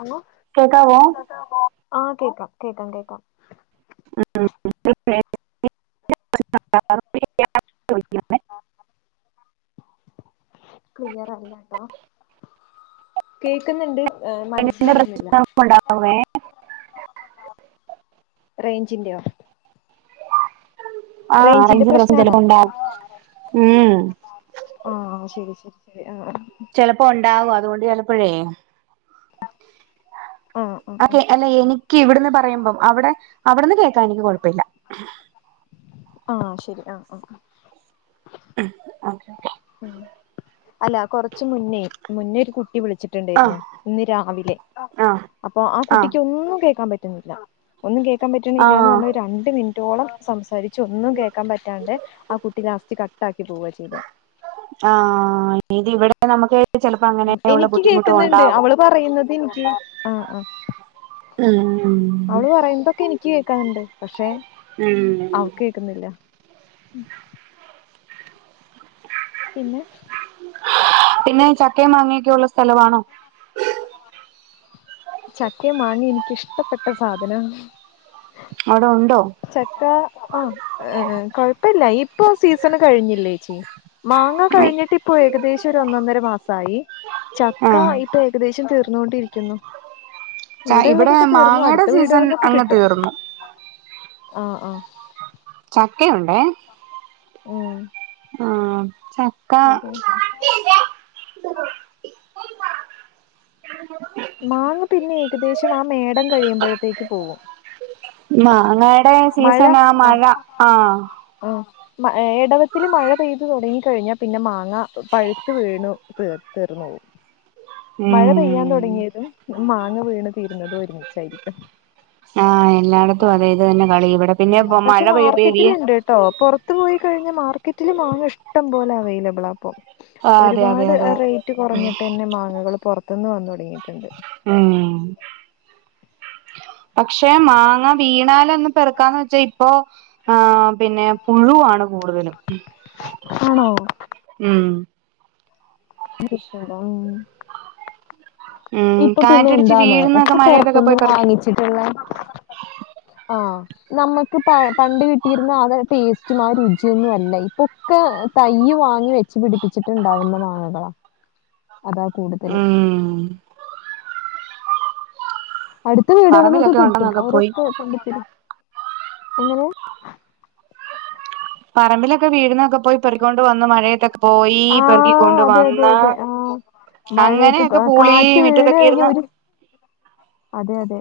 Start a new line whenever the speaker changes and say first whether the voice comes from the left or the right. left: Hello
right: കേക്കാവോ?
left: ആഹ് കേക്കാം കേക്കാം കേക്കാം.
right: [unintelligible]
left: [unintelligible] ക്ലിയർല്ലട്ടോ. കേക്കുന്നുണ്ട് ഏഹ്
right: റേഞ്ചിന്റെ
left: മനസ്സിലാവുന്നില്ല.
right: പ്രശ്നം ഉണ്ടാവുമേ
left: റേഞ്ചിന്റെയോ?
right: ആഹ്
left: റേഞ്ചിന്റെ
right: റെയ്ഞ്ച് പ്രശ്നം
left: പ്രശ്നാണോ
right: ചെലപ്പ ഒണ്ടാവും. ഉം
left: ആഹ് ശരി ശരി ശരി ആഹ്
right: ചെലപ്പ ഒണ്ടാവും അതുകൊണ്ട് ചെലപ്പഴേ
left: ആഹ് ആഹ് ആഹ്
right: അക്കെ അല്ല എനിക്ക് ഇവിടുന്ന് പറയുമ്പം. അവിടെ അവിടുന്ന് കേക്കാൻ എനിക്ക് കൊഴപ്പില്ല.
left: ആഹ് ശരി ആഹ് ആഹ്
right: ഉം ഓക്കെ ഓക്കെ
left: ഉം അല്ല കൊറച്ച് മുന്നേ മുന്നേ ഒരു കുട്ടി വിളിച്ചു
right: ആ
left: ണ്ടായിരുന്നു ഇന്ന് രാവിലെ.
right: ആ
left: അപ്പൊ ആ കുട്ടിക്ക് ഒന്നും കേക്കാൻ പറ്റുന്നില്ല. ഒന്നും കേക്കാൻ
right: ആ
left: പറ്റണില്ലയന്ന് പറഞ് രണ്ട് മിനിറ്റ് റ്റോളം സംസാരിച്ച് ഒന്നും കേക്കാൻ പറ്റാണ്ടെ ആ കുട്ടി ലാസ്റ്റ് കട്ടാക്കി പോവാ ചെയ്തെ.
right: ആഹ് ഇതിവിടെ നമക്കെ ചെലപ്പോ അങ്ങനെയുള്ള
left: എനിക്ക്
right: ബുദ്ധിമുട്ട്
left: കേക്കുന്നുണ്ട്
right: ഒണ്ടാവും.
left: അവള് പറയുന്നത് എനിക്ക് ആഹ് ആഹ് അവള് പറയുന്നതൊക്കെ എനിക്ക് കേക്കനുണ്ട്. പക്ഷെ
right: ഉം
left: അവക്ക് കേക്കുന്നില്ല. പിന്നെ
right: പിന്നെ ചക്കേം മാങ്ങയൊക്കെയൊള്ള സ്ഥലമാണോ?
left: ചക്കേം മാങേ എനിക്കിഷ്ടപ്പെട്ട സാധനാ.
right: അവിടെ ഒണ്ടോ?
left: ചക്ക ആ കൊഴപ്പില്ല ഇപ്പൊ സീസൺ കഴിഞ്ഞില്ലേ ചേച്ചി. മാങ്ങ കഴിഞ്ഞിട്ട് ഇപ്പോ ഏകദേശം ഒരു ഒന്നൊന്നര മാസായി. ചക്ക
right: ആ
left: ഇ ഇപ്പ ഏകദേശം തീർന്നുകൊണ്ടിരിക്കുന്നു.
right: ച
left: ഇവിടെ ഉള്ളതൊക്കെ തീർന്നു
right: മാങ്ങയുടെ
left: അടുത്ത
right: സീസൺ
left: വീടുകളന്നൊക്കെ
right: അങ്ങ്
left: കിട്ടും.
right: തീർന്നു
left: ആഹ് ആഹ്
right: ചക്കയൊണ്ടേ
left: ഉം
right: ആഹ് ചക്ക
left: അതെ അതെ മാങ്ങ പിന്നെ ഏകദേശം ആ മേടം കഴിയുമ്പഴ്ത്തേക്ക് പോകും.
right: മാങ്ങാടെ സീസണ് മഴ ആഹ്
left: ആഹ് എടവത്തില് മഴ പെയ്തു തുടങ്ങി കഴിഞ്ഞാ പിന്നെ മാങ്ങ പഴുത്ത് വീണു തീ തീർന്നു പോകും. മഴ പെയ്യാൻ
right: ഉം
left: തുടങ്ങിയതും. മാങ്ങ വീണ് തീരുന്നതും ഒരുമിച്ചായിരിക്കും.
right: ആഹ എല്ലായിടത്തും അതായത് തന്നെ കളി ഇവിടെ പിന്നെ മഴ പെയ്യ പെയേ
left: ട്ടോ പുറത്ത് പോയി കഴിഞ്ഞ മാർക്കറ്റിൽ മാ ങ്ങ ഇഷ്ടം പോലെ അവൈലബിളാ ണി പ്പൊ.
right: ആ അതെ അതെ
left: ഒരുപാട്
right: അതെ
left: റേറ്റ് കുറഞ്ഞിട്ട് തന്നെ മാങ്ങകള് പുറത്തുന്ന് വന്നു തുടങ്ങിയിട്ടുണ്ട്.
right: ഉം പക്ഷെ മാങ്ങ വീണാലൊന്നും. പെറക്കാന്ന് വെച്ചാ ഇപ്പൊ ആ പിന്നെ പുഴുവാ ണ് കൂടുതലും
left: ആണോ
right: ഉം
left: പ്രശ്ണം
right: ഉം
left: ഇപ്പൊ പിന്നെ
right: കാറ്റടിച്ച്
left: എന്താണോ
right: വീഴുന്നൊക്കെ
left: ഒക്കെ
right: മഴയത്തൊക്കെ
left: പുറത്തൊന്ന്
right: പോയി പറിക്കും
left: വാങ്ങിച്ചിട്ട്ള. ആ നമുക്ക് പണ്ട് കിട്ടിയിരുന്ന ആ ടേസ്റ്റും ആ രുചിയ ഒന്നും അല്ല. ഇപ്പൊ ഒക്കെ തൈ വാങ്ങി വെച്ച് പിടിപ്പിച്ചിട്ടുണ്ടാവുന്ന മാങ്ങകളാ അതാ കൂടുതല്.
right: ഉം
left: അടുത്ത വീടുകളന്നൊക്കെ
right: പറമ്പിലൊക്കെ
left: കിട്ടും
right: ഉണ്ടെന്നൊക്കെ പോയി
left: അവരൊക്കെ കൊണ്ട് ത രും എങ്ങനെയ
right: പറമ്പിലൊക്കെ വീഴു ന്നൊക്കെ പോയി പെറുകൊണ്ട് വന്ന് മഴയത്തൊക്കെ പോയി
left: ആഹ്
right: പെറുകിക്കൊണ്ട്
left: അതെ അതെ
right: വന്ന്.
left: അതെ ആഹ് മഴയൊക്കെ
right: അങ്ങനെയൊക്കെ പൂളി
left: കാറ്റ്
right: മി
left: വീണ്
right: റ്റക്കൊക്കെ
left: കഴിഞ്ഞ
right: ഇരുന്ന്
left: ഒരു അതെ അതെ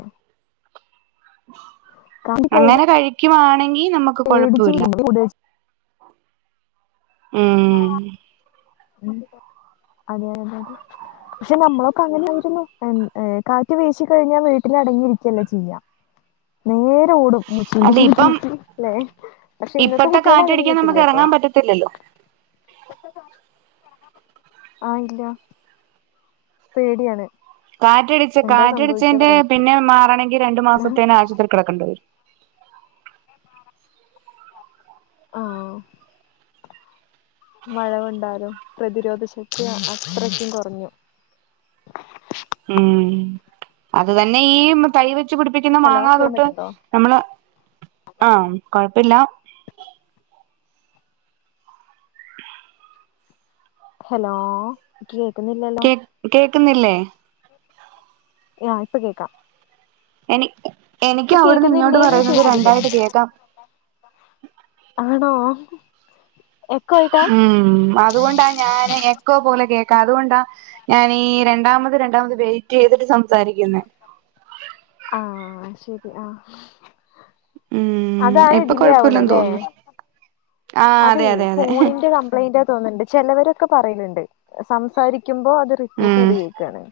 left: കാറ്റ്
right: അങ്ങനെ കഴിക്കുവാണെങ്കി നമുക്ക്.
left: എ
right: കൊഴപ്പവില്ല
left: ടിച്ച
right: ഉം
left: അതെതതെ പക്ഷെ നമ്മളൊക്കെ അങ്ങനൊയിരുന്നു കാറ്റ് വീശി കഴിഞ്ഞാൽ വീട്ടിലടങ്ങിയിരിക്കുകയല്ല ചെയ്യ. നേരെ ഓടും മുച്ചിന്റെ
right: അല്ല ഇപ്പം
left: ചോട്ടിക്ക്. അല്ലെ പക്ഷെ ഇന്നത്തെ കുട്ടികൾ അങ്ങനെ കിട്ടില്ല കേട്ടോ.
right: ഇല ല്ലോ
left: ആഇല്ല പേടിയാണ്.
right: കാറ്റടിച്ച്
left: എന്താ സംഭവിക്കാ
right: കാറ്റടിച്ചേതിന്റെ
left: പറയാൻ
right: പിന്നെ മാറാണമെങ്കിൽ രണ്ടു മാസത്തേന് ആശുപത്രി കിടക്കേണ്ടി വരും.
left: [inaudible] ആഹ മഴ കൊണ്ടാലും പ്രതിരോധ ശക്തി അത്രക്കും കുറഞ്ഞു.
right: ഉം അത് തന്നെ ഈ തൈ വെച്ച് പിടിപ്പിക്കുന്ന
left: ഹലോ
right: മാങ്ങാ
left: കേക്കാൻ
right: തൊട്ട്
left: പറ്റുന്നുണ്ടോ
right: നമ്മള് ആഹ കുഴപ്പില്ല.
left: ആ ഹലോ? കേൾക്കുന്നില്ലല്ലോ?
right: കേൾക്കുന്നില്ലേ?
left: ആ ഇപ്പൊ കേക്കാം.
right: എനി എനിക്ക്
left: ഇപ്പൊ
right: അവിടുന്ന് ഇങ്ങോട്ട്
left: കേക്കുന്നില്ലേന്ന്
right: പറയുന്നത്
left: ചോദിച്ചത്
right: രണ്ടായിട്ട് കേൾക്കാം.
left: ആണോ എക്കോ ആയിട്ടാ
right: ഉം അത്കൊണ്ടാ ഞാൻ ക്കോ പോലെ കേക്കാം അതുകൊണ്ടാ ഞാൻ രണ്ടാമത് രണ്ടാമത് വെയിറ്റ് യ്തിട്ട് സംസാരിക്കുന്നേ.
left: ആഹ് ശരി ആഹ്
right: ഉം
left: അതാണ്
right: ഇപ്പൊ
left: ഡിലേ
right: കൊഴപ്പമില്ലെന്ന്
left: ആവണല്ലേ.
right: തോന്നുന്നു
left: അതെ ഫോണിന്റെ കംപ്ലയിന്റ് തോന്ന്ണ്ട് ചെലവരൊക്കെ പറയലണ്ട് സംസാരിക്കുമ്പോ അത് റിപ്പീറ്റ്
right: ഉം
left: യ്ത് കേക്കാണ്.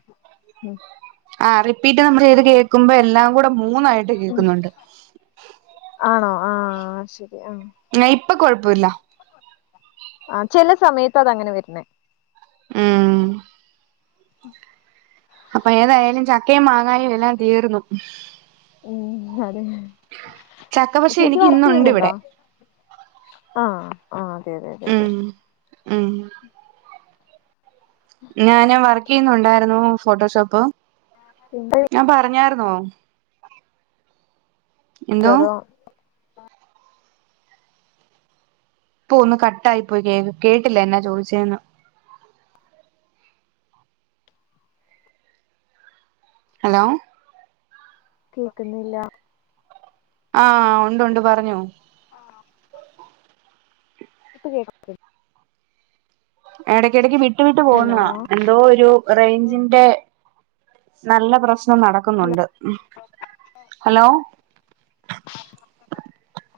right: ആഹ് റിപ്പീറ്റ് നമ്മൾ ചെയ്ത് കേക്കുമ്പോ എല്ലാം കൂടെ മൂന്നായിട്ട്
left: ഉം
right: കേക്ക്ന്നുണ്ട്.
left: ആണോ? ആഹ് ശരി ആഹ്
right: ന്നാ ഇപ്പൊ കൊഴപ്പല്ല.
left: ആഹ് ചെല സമയത്ത് അത് അങ്ങനെ വര്ണേ.
right: ഉം അപ്പ ഏതായാലും ചക്കേം മാങ്ങാനും എല്ലാം തീർന്നു.
left: മ്മ് അതെ
right: ചക്ക പക്ഷെ
left: ചേച്ചി
right: എനിക്ക്
left: വർക്ക്
right: ഇന്നുണ്ട്
left: യ്യ്ന്ന്ണ്ടോ?
right: ഇവിടെ
left: അഹ് ആഹ് അതെ അതെ അതെ അതെ
right: ഉം ഉം ഞാന് വർക്ക് യ്യുന്നുണ്ടായിരുന്നു ഫോട്ടോഷോപ്പ്.
left: [unintelligible]
right: ഞാൻ പറഞ്ഞായിര്ന്നോ? എന്തോ
left: [unintelligible]
right: ഇപ്പൊ ഒന്ന് കട്ടായിപ്പോയി കേ കേട്ടില്ല എന്നാ ചോദിച്ചെന്ന്. ഹലോ?
left: കേക്ക്ന്നില്ല.
right: ആഹ് ഉണ്ട് ഉണ്ട് പറഞ്ഞോ?
left: ഇപ്പ കേക്ക
right: എടെക്കി എടക്കി വിട്ടു വിട്ട്
left: ഹലോ
right: പോവുന്നാ എന്തോ ഒരു റേഞ്ചിന്റെ നല്ല പ്രശ്നം
left: ഹലോ
right: നടക്കുന്നുണ്ട് ഉം. ഹലോ?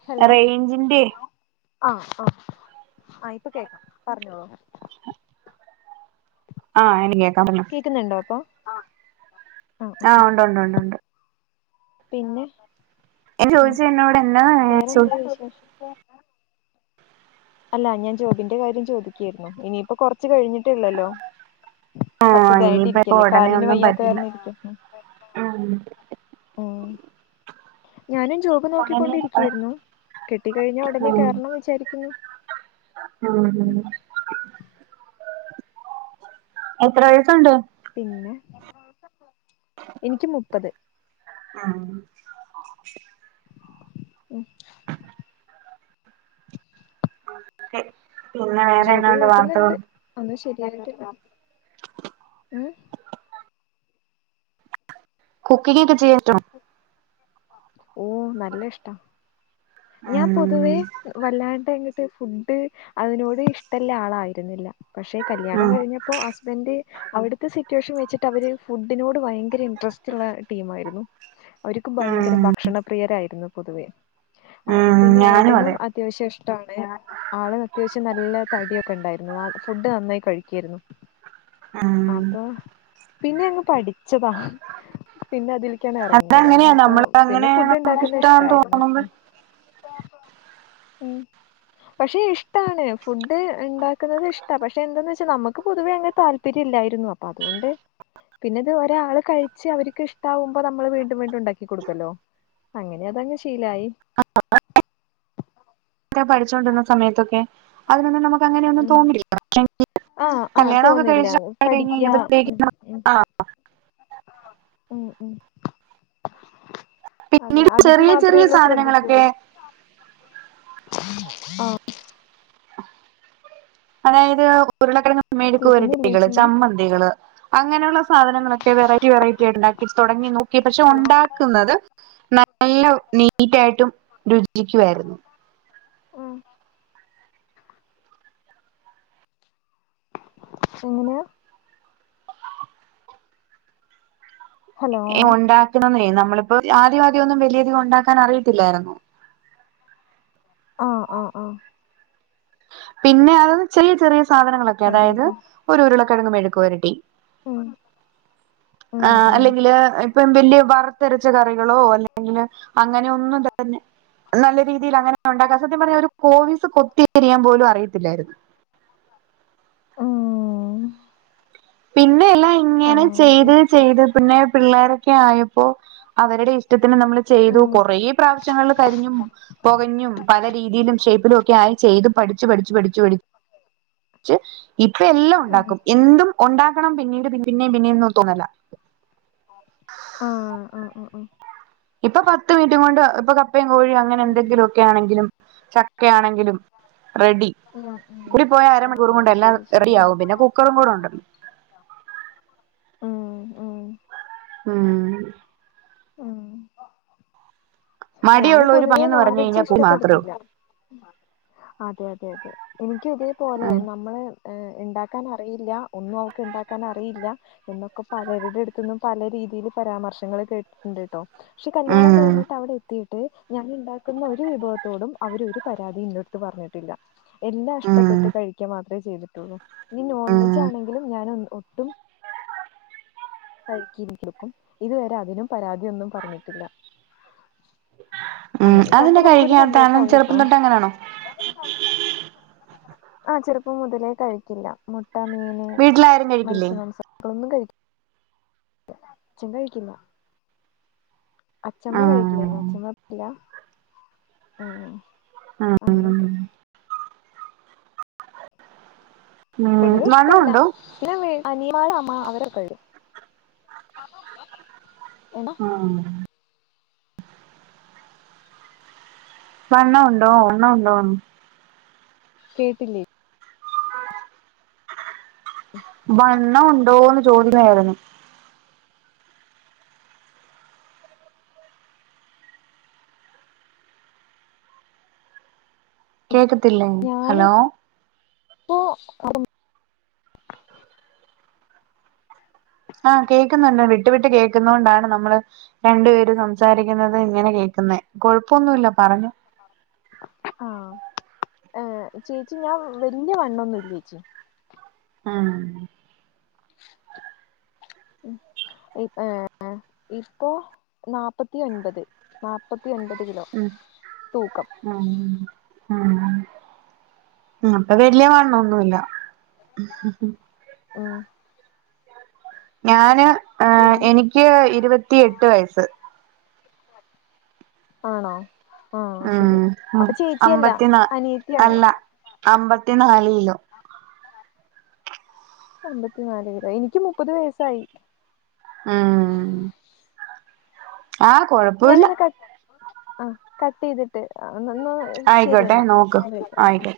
left: ഹലോ?
right: റേഞ്ചിന്റെ
left: ആഹ് ആഹ് ആഹ് ഇപ്പ കേക്കാം പറഞ്ഞോളൂ.
right: ആഹ് എനിക്ക് കേക്ക [unintelligible]
left: കേക്ക്ന്ന്ണ്ടോ ഇപ്പോ? ആഹ്
right: ആഹ് ഉണ്ട് ഉണ്ട് ഉണ്ട് ഉണ്ട്
left: പിന്നെ? ആഹ്
right: ചോയിച്ചു എന്നോട് എന്നാ ച്ചു
left: [inaudible] അല്ല ഞാൻ ജോബിന്റെ കാര്യം ചോദിക്കായിരുന്നു ഇനിയിപ്പോ കൊർച്ച് കഴിഞ്ഞിട്ടള്ളല്ലോ.
right: ആഹ്
left: അസുഖായിട്ട്
right: ഇനിയിപ്പ ഇപ്പ
left: ഇരിക്കല്ലേ
right: ഉടനെ
left: കാലിന്
right: ഒന്നും
left: വയ്യാത്ത
right: പറ്റില്ല
left: കാരണം യിരിക്ക
right: ഉം
left: ഉം ഉം ഞാനും ജോബ്
right: ഉടനെ
left: നോക്കിക്കൊണ്ടിരിക്കായിരുന്നു കിട്ടിക്കഴിഞ്ഞ ഉടനെ
right: ഉം
left: കേറണം വിചാരിക്കുന്നു.
right: [unintelligible] എത്ര വയസ്സുണ്ട്?
left: പിന്നെ എനിക്ക് മുപ്പത്
right: ആഹ്
left: ഉം
right: കെ പിന്നെ വേറെ എന്തോണ്ട് വാർത്തകൾ?
left: ഒന്ന് ശരിയായിട്ട് മ്
right: കുക്കിങ്ങൊക്കെ ചെയ്യ് ട്ട്
left: ഓ നല്ല ഇഷ്ടാ ഞാൻ പൊതുവേ
right: ഉം
left: വല്ലാണ്ട് ഇങ്ങട്ട് ഫുഡ് അതിനോട് ഇഷ്ടല്ല ആളായിരുന്നില്ല പക്ഷെ കല്യാണം
right: ഉം
left: കഴിഞ്ഞപ്പോ ഹസ്ബന്റ് അവിടുത്തെ സിറ്റുവേഷൻ വെച്ചിട്ട് അവര് ഫുഡിനോട് ഭയങ്കര ഇൻട്രസ്റ്റ്ള്ള ടീം ആയിരുന്നു. അവര്ക്ക് ഭയങ്കര
right: ഉം
left: ഭക്ഷണപ്രിയരായിരുന്നു പൊതുവേ അപ്പോ
right: ഉം
left: പിന്നെ
right: ഞാനും
left: ഏട്ടനും
right: അതെ
left: അത്യാവശ്യം ഇഷ്ടാണ് ആൾ അത്യാവശ്യം നല്ല തടിയൊക്കെ ഉണ്ടായിരുന്നു ഫുഡ് നന്നായി കഴിക്കായിരുന്നു
right: ആഹ്
left: അപ്പോ പിന്നെ അങ്ങ് പഠിച്ചതാ പിന്നെ അതിൽക്കെന്നെ എറങ്ങിയതാ
right: അതങ്ങനെയാ
left: അപ്പോ
right: നമ്മള്
left: പിന്നെ
right: അങ്ങനെ
left: ഫുഡ്
right: നമുക്ക്
left: ഉണ്ടാക്കുന്നത്
right: ഇഷ്ടാന്ന്
left: ഇഷ്ടായിരുന്നു
right: തോന്നുമ്പോ
left: ഉം [inaudible] പക്ഷെ ഇഷ്ടാണ് ഫുഡ് ണ്ടാക്കുന്നത് ഇഷ്ടാ പക്ഷെ എന്തെന്ന് വെച്ചാൽ നമ്മക്ക് പൊതുവെ അങ്ങനെ താ ല്പര്യല്ലായിരുന്നു അപ്പോ അതുകൊണ്ട് പിന്നെ ഇത് ഒരാൾ കഴിച്ച് അവർക്ക് ഇഷ്ടാകുമ്പോ നമ്മൾ വീണ്ടും വീണ്ടും ഉണ്ടാക്കി കൊടുക്കല്ലോ അങ്ങനെ അതങ്ങ് ശീലായി
right: [inaudible] ഞാൻ പഠിച്ചോണ്ടിരുന്ന സമയത്തൊക്കെ അതിനൊന്നും നമുക്ക് അങ്ങനെ ഒന്നും
left: ഉം
right: തോന്നില്ല
left: ആഹ്
right: [inaudible]
left: ആഹ്
right: കല്യാണം ഒക്കെ
left: തോന്നില്ല
right: കഴിച്ച്
left: പഠിക്ക ഉം
right: കഴിഞ്ഞിനപ്പത്തേക്കും
left: ഉം
right: ആഹ് ആഹ്
left: അതെ
right: പിന്നീട്
left: അതിക്ക്
right: ചെറിയ
left: മാത്രേ
right: ചെറിയ
left: ഉള്ളൂ
right: സാധനങ്ങളൊക്കെ
left: ശ്രദ്ധിക്കുള്ളൂ ആഹ്
right: അതായത് ഉരുളക്കിഴങ്ങ്
left: കേക്കുന്നില്ലേ
right: മെഴുക്കുപെരട്ടികള്
left: ചീ
right: ചമ്മന്തി കുട്ടികള് അങ്ങനുള്ള സാധനങ്ങളൊക്കെ വെറൈറ്റി വെറൈറ്റി ഇണ്ടാക്കി തൊടങ്ങി നോക്കി പക്ഷെ
left: ഹലോ
right: ഒണ്ടാ ക്കുന്നത് നല്ല നീറ്റായിട്ടും രുചിക്കായിരുന്നു
left: ആഹ് എങ്ങനാ ഹലോ
right: ഏഹ് ഉണ്ടാക്കണന്ന് നമ്മളിപ്പോ ആദ്യം ആദ്യം ഒന്നും വലിയധികം ഉണ്ടാക്കാൻ അറിയത്തില്ലായിരുന്നു.
left: ആഹ് അ അ
right: പിന്നെ അത് ചെറിയ ചെറിയ സാധനങ്ങളൊക്കെ
left: അതെ
right: അതായത്
left: അതെ
right: ഒരു ഉരുളക്കെഴങ്ങ് മെഴക്ക്പെരട്ടി
left: ഉം ഉം
right: ആഹ്
left: ഉം
right: അല്ലെങ്കില് ഇപ്പം വല്ല്യ വറുത്തരച്ച കറികളോ അല്ലെങ്കില് അങ്ങനെ ഒന്നും തന്നെ നല്ല രീതിയിൽ അങ്ങനെ ഉണ്ടാക്കാം സത്യം പറഞ്ഞാൽ ഒരു കോവിസ് കൊത്തി എരിയാൻ പോലും അറിയത്തില്ലായിരുന്നു.
left: ഉം
right: പിന്നെ എല്ലാം
left: ആ
right: ഇങ്ങനെ ചെയ്ത്
left: ശരി
right: ചെയ്ത് പിന്നെ പിള്ളേരൊക്കെ ആയപ്പോ അവരുടെ ഇഷ്ടത്തിന് നമ്മൾ ചെയ്തു
left: ഉം
right: കൊറേ പ്രാവശ്യങ്ങളിൽ കരിഞ്ഞു പൊകഞ്ഞും പല രീതിയിലും ഷേപ്പിലും ഒക്കെ ആയി ചെയ്ത് പഠിച്ചു പഠിച്ചു പഠിച്ചു പഠിച്ചു ഇച്ച് ഇപ്പ എല്ലാം
left: ഉം
right: ഉണ്ടാക്കും എന്തും ഒണ്ടാക്കണം പിന്നീട് പിന്ന പിന്നെയും പിന്നെയൊന്നും തോന്നല
left: ആഹ് അ അ അ
right: ഇപ്പൊ പത്ത് മിനിറ്റും കൊണ്ട് ഇപ്പൊ കപ്പയും കോഴിയും അങ്ങനെ
left: ഉം
right: എന്തെങ്കിലും കെഴങ്ങ് ആണെങ്കിലും ചക്കയാണെങ്കിലും റെഡി
left: ഉം
right: കൂടി പോയ
left: ആ
right: അരമണിക്കൂറും കൊണ്ട് എല്ലാം
left: ശരി
right: റെഡിയാവും പിന്നെ കുക്കറും കൂടെ ഉണ്ടല്ലോ
left: മ്മ് മ്മ്
right: ഉം
left: ഉം ഞാന്
right: മടിയുള്ള ഒരു
left: പൊതുവേ
right: പണിയെന്ന് പറഞ്ഞു
left: നോൺവെജു
right: കഴിഞ്ഞാൽ കു മാത്രേ
left: ഇഷ്ടപ്പെടുന്നില്ല
right: ഉള്ളൂ
left: അതെ അതെ അതെ എനിക്കു ഇതേപോലെ
right: ഉം
left: നമ്മളെ ഏഹ് ഇണ്ടാക്കാൻ അറിയില്ല ഒന്നും അവക്ക് ഇണ്ടാക്കൻ അറിയില്ല എന്നൊക്കെ പലരുടെ അട്ത്തു നിന്നും പല രീതിയില് പരാമർശങ്ങൾ കേട്ടിട്ടുണ്ട് കേട്ടോ പക്ഷെ കല്യാണം
right: ഉം
left: കഴിഞ്ഞിട്ട് അവിടെ എ എത്തിയിട്ട് ഞാൻ ഇണ്ടാക്കുന്ന ഒരു വിഭവത്തോടും അവര് ഒരു പരാതി ഇന്റെ അടുത്ത് പറഞ്ഞി ട്ടില്ല എല്ലാം
right: ഉം
left: ഇഷ്ടപ്പെട്ട് കഴിക്ക മാത്രേ ചെയ്തിട്ടുള്ളൂ ഇനി നോൺ
right: ഉം
left: വെജ് ആണെങ്കിലും ഞാൻ ഒന്ന് ഒട്ടും കഴിക്കിക്കിലുക്കും ഇതുവരെ അതിനും പരാതിയൊന്നും പറഞ്ഞിട്ടില്ല
right: ഉം
left: അങ്ങനെയൊക്കെ
right: അതെന്നാ കഴിക്കാത്തെ അവൻ ചെറുപ്പം തൊട്ട് അങ്ങനാണോ
left: ആഹ് ചെറുപ്പം മുതലേ കഴിക്കില്ല മുട്ട, മീൻ ഓഹ്
right: വീട്ടിലാരും കഴിക്കില്ലേ
left: മത്സ്യ മാംസം കളൊന്നും കഴി തെച്ചും കഴിക്കില്ല അച്ചമ്മ
right: ഉം
left: കഴിക്കില്ലേനു അച്ചമ്മ ഇപ്പില്ല മ്മ്
right: ഉം
left: അങ്ങനെക്കെ പൊതുവെ
right: ഉംവണ്ണോ
left: ഇഷ്ടല്ല
right: ഇണ്ടോ
left: പിന്നെ അനിയമാര് അമ്മ അവര് കഴുകും മണാ
right: ഉം വണ്ണം ഇണ്ടോ വണ്ണം ഇണ്ടോന്ന്
left: കേട്ടില്ലേ
right: വണ്ണം ഉണ്ടോന്ന് ചോദിക്കായിരുന്നു
left: ഇല്ല
right: കേക്കത്തില്ലേ
left: ഞാന്
right: ഹലോ
left: ഇപ്പോ [unintelligible]
right: ആഹ് കേക്കുന്നുണ്ട് വിട്ട് വിട്ട് കേക്കുന്നത് കൊണ്ടാണ് നമ്മള് രണ്ട് പേര് സംസാരിക്കുന്നത് ഇങ്ങനെ കേൾക്കുന്നെ കൊഴപ്പൊന്നുല്ല പറഞ്ഞോ
left: ആഹ് ഏഹ് ചേച്ചി ഞാൻ വലിയ വണ്ണൊന്നുല്ല ചേച്ചി
right: ആഹ്
left: ഇ ഇപ്പോ നാപ്പത്തി ഒൻപത് നാപ്പത്തി ഒൻപത് കിലോ
right: ഉം
left: തൂക്കം
right: ഉം ഉം അപ്പൊ വലിയ വണ്ണൊന്നുല്ല
left: ആഹ്
right: ഞാന് ഏ
left: പിന്നെ
right: എനിക്ക് ഇരുപത്തിയ എട്ട് വയസ്സ്
left: ആണോ ആഹ്
right: ഉം
left: ശരി
right: ഉം
left: അപ്പൊ ചേച്ചിയല്ല അനിയത്തിയാണ്
right: അമ്പത്തി നാൽകിലോ
left: അമ്പത്തിനാലോ എനിക്ക് മുപ്പത് വയസ്സായി
right: ആഹ് ആറ കൊ
left: ഞാനന്നൊ ക ആ കട്ട് ചെയ്തിട്ട് എന്നാ
right: ആയിക്കോട്ടെ
left: ശരിയെന്നാ
right: നോക്ക് ആയിക്കോട്ടെ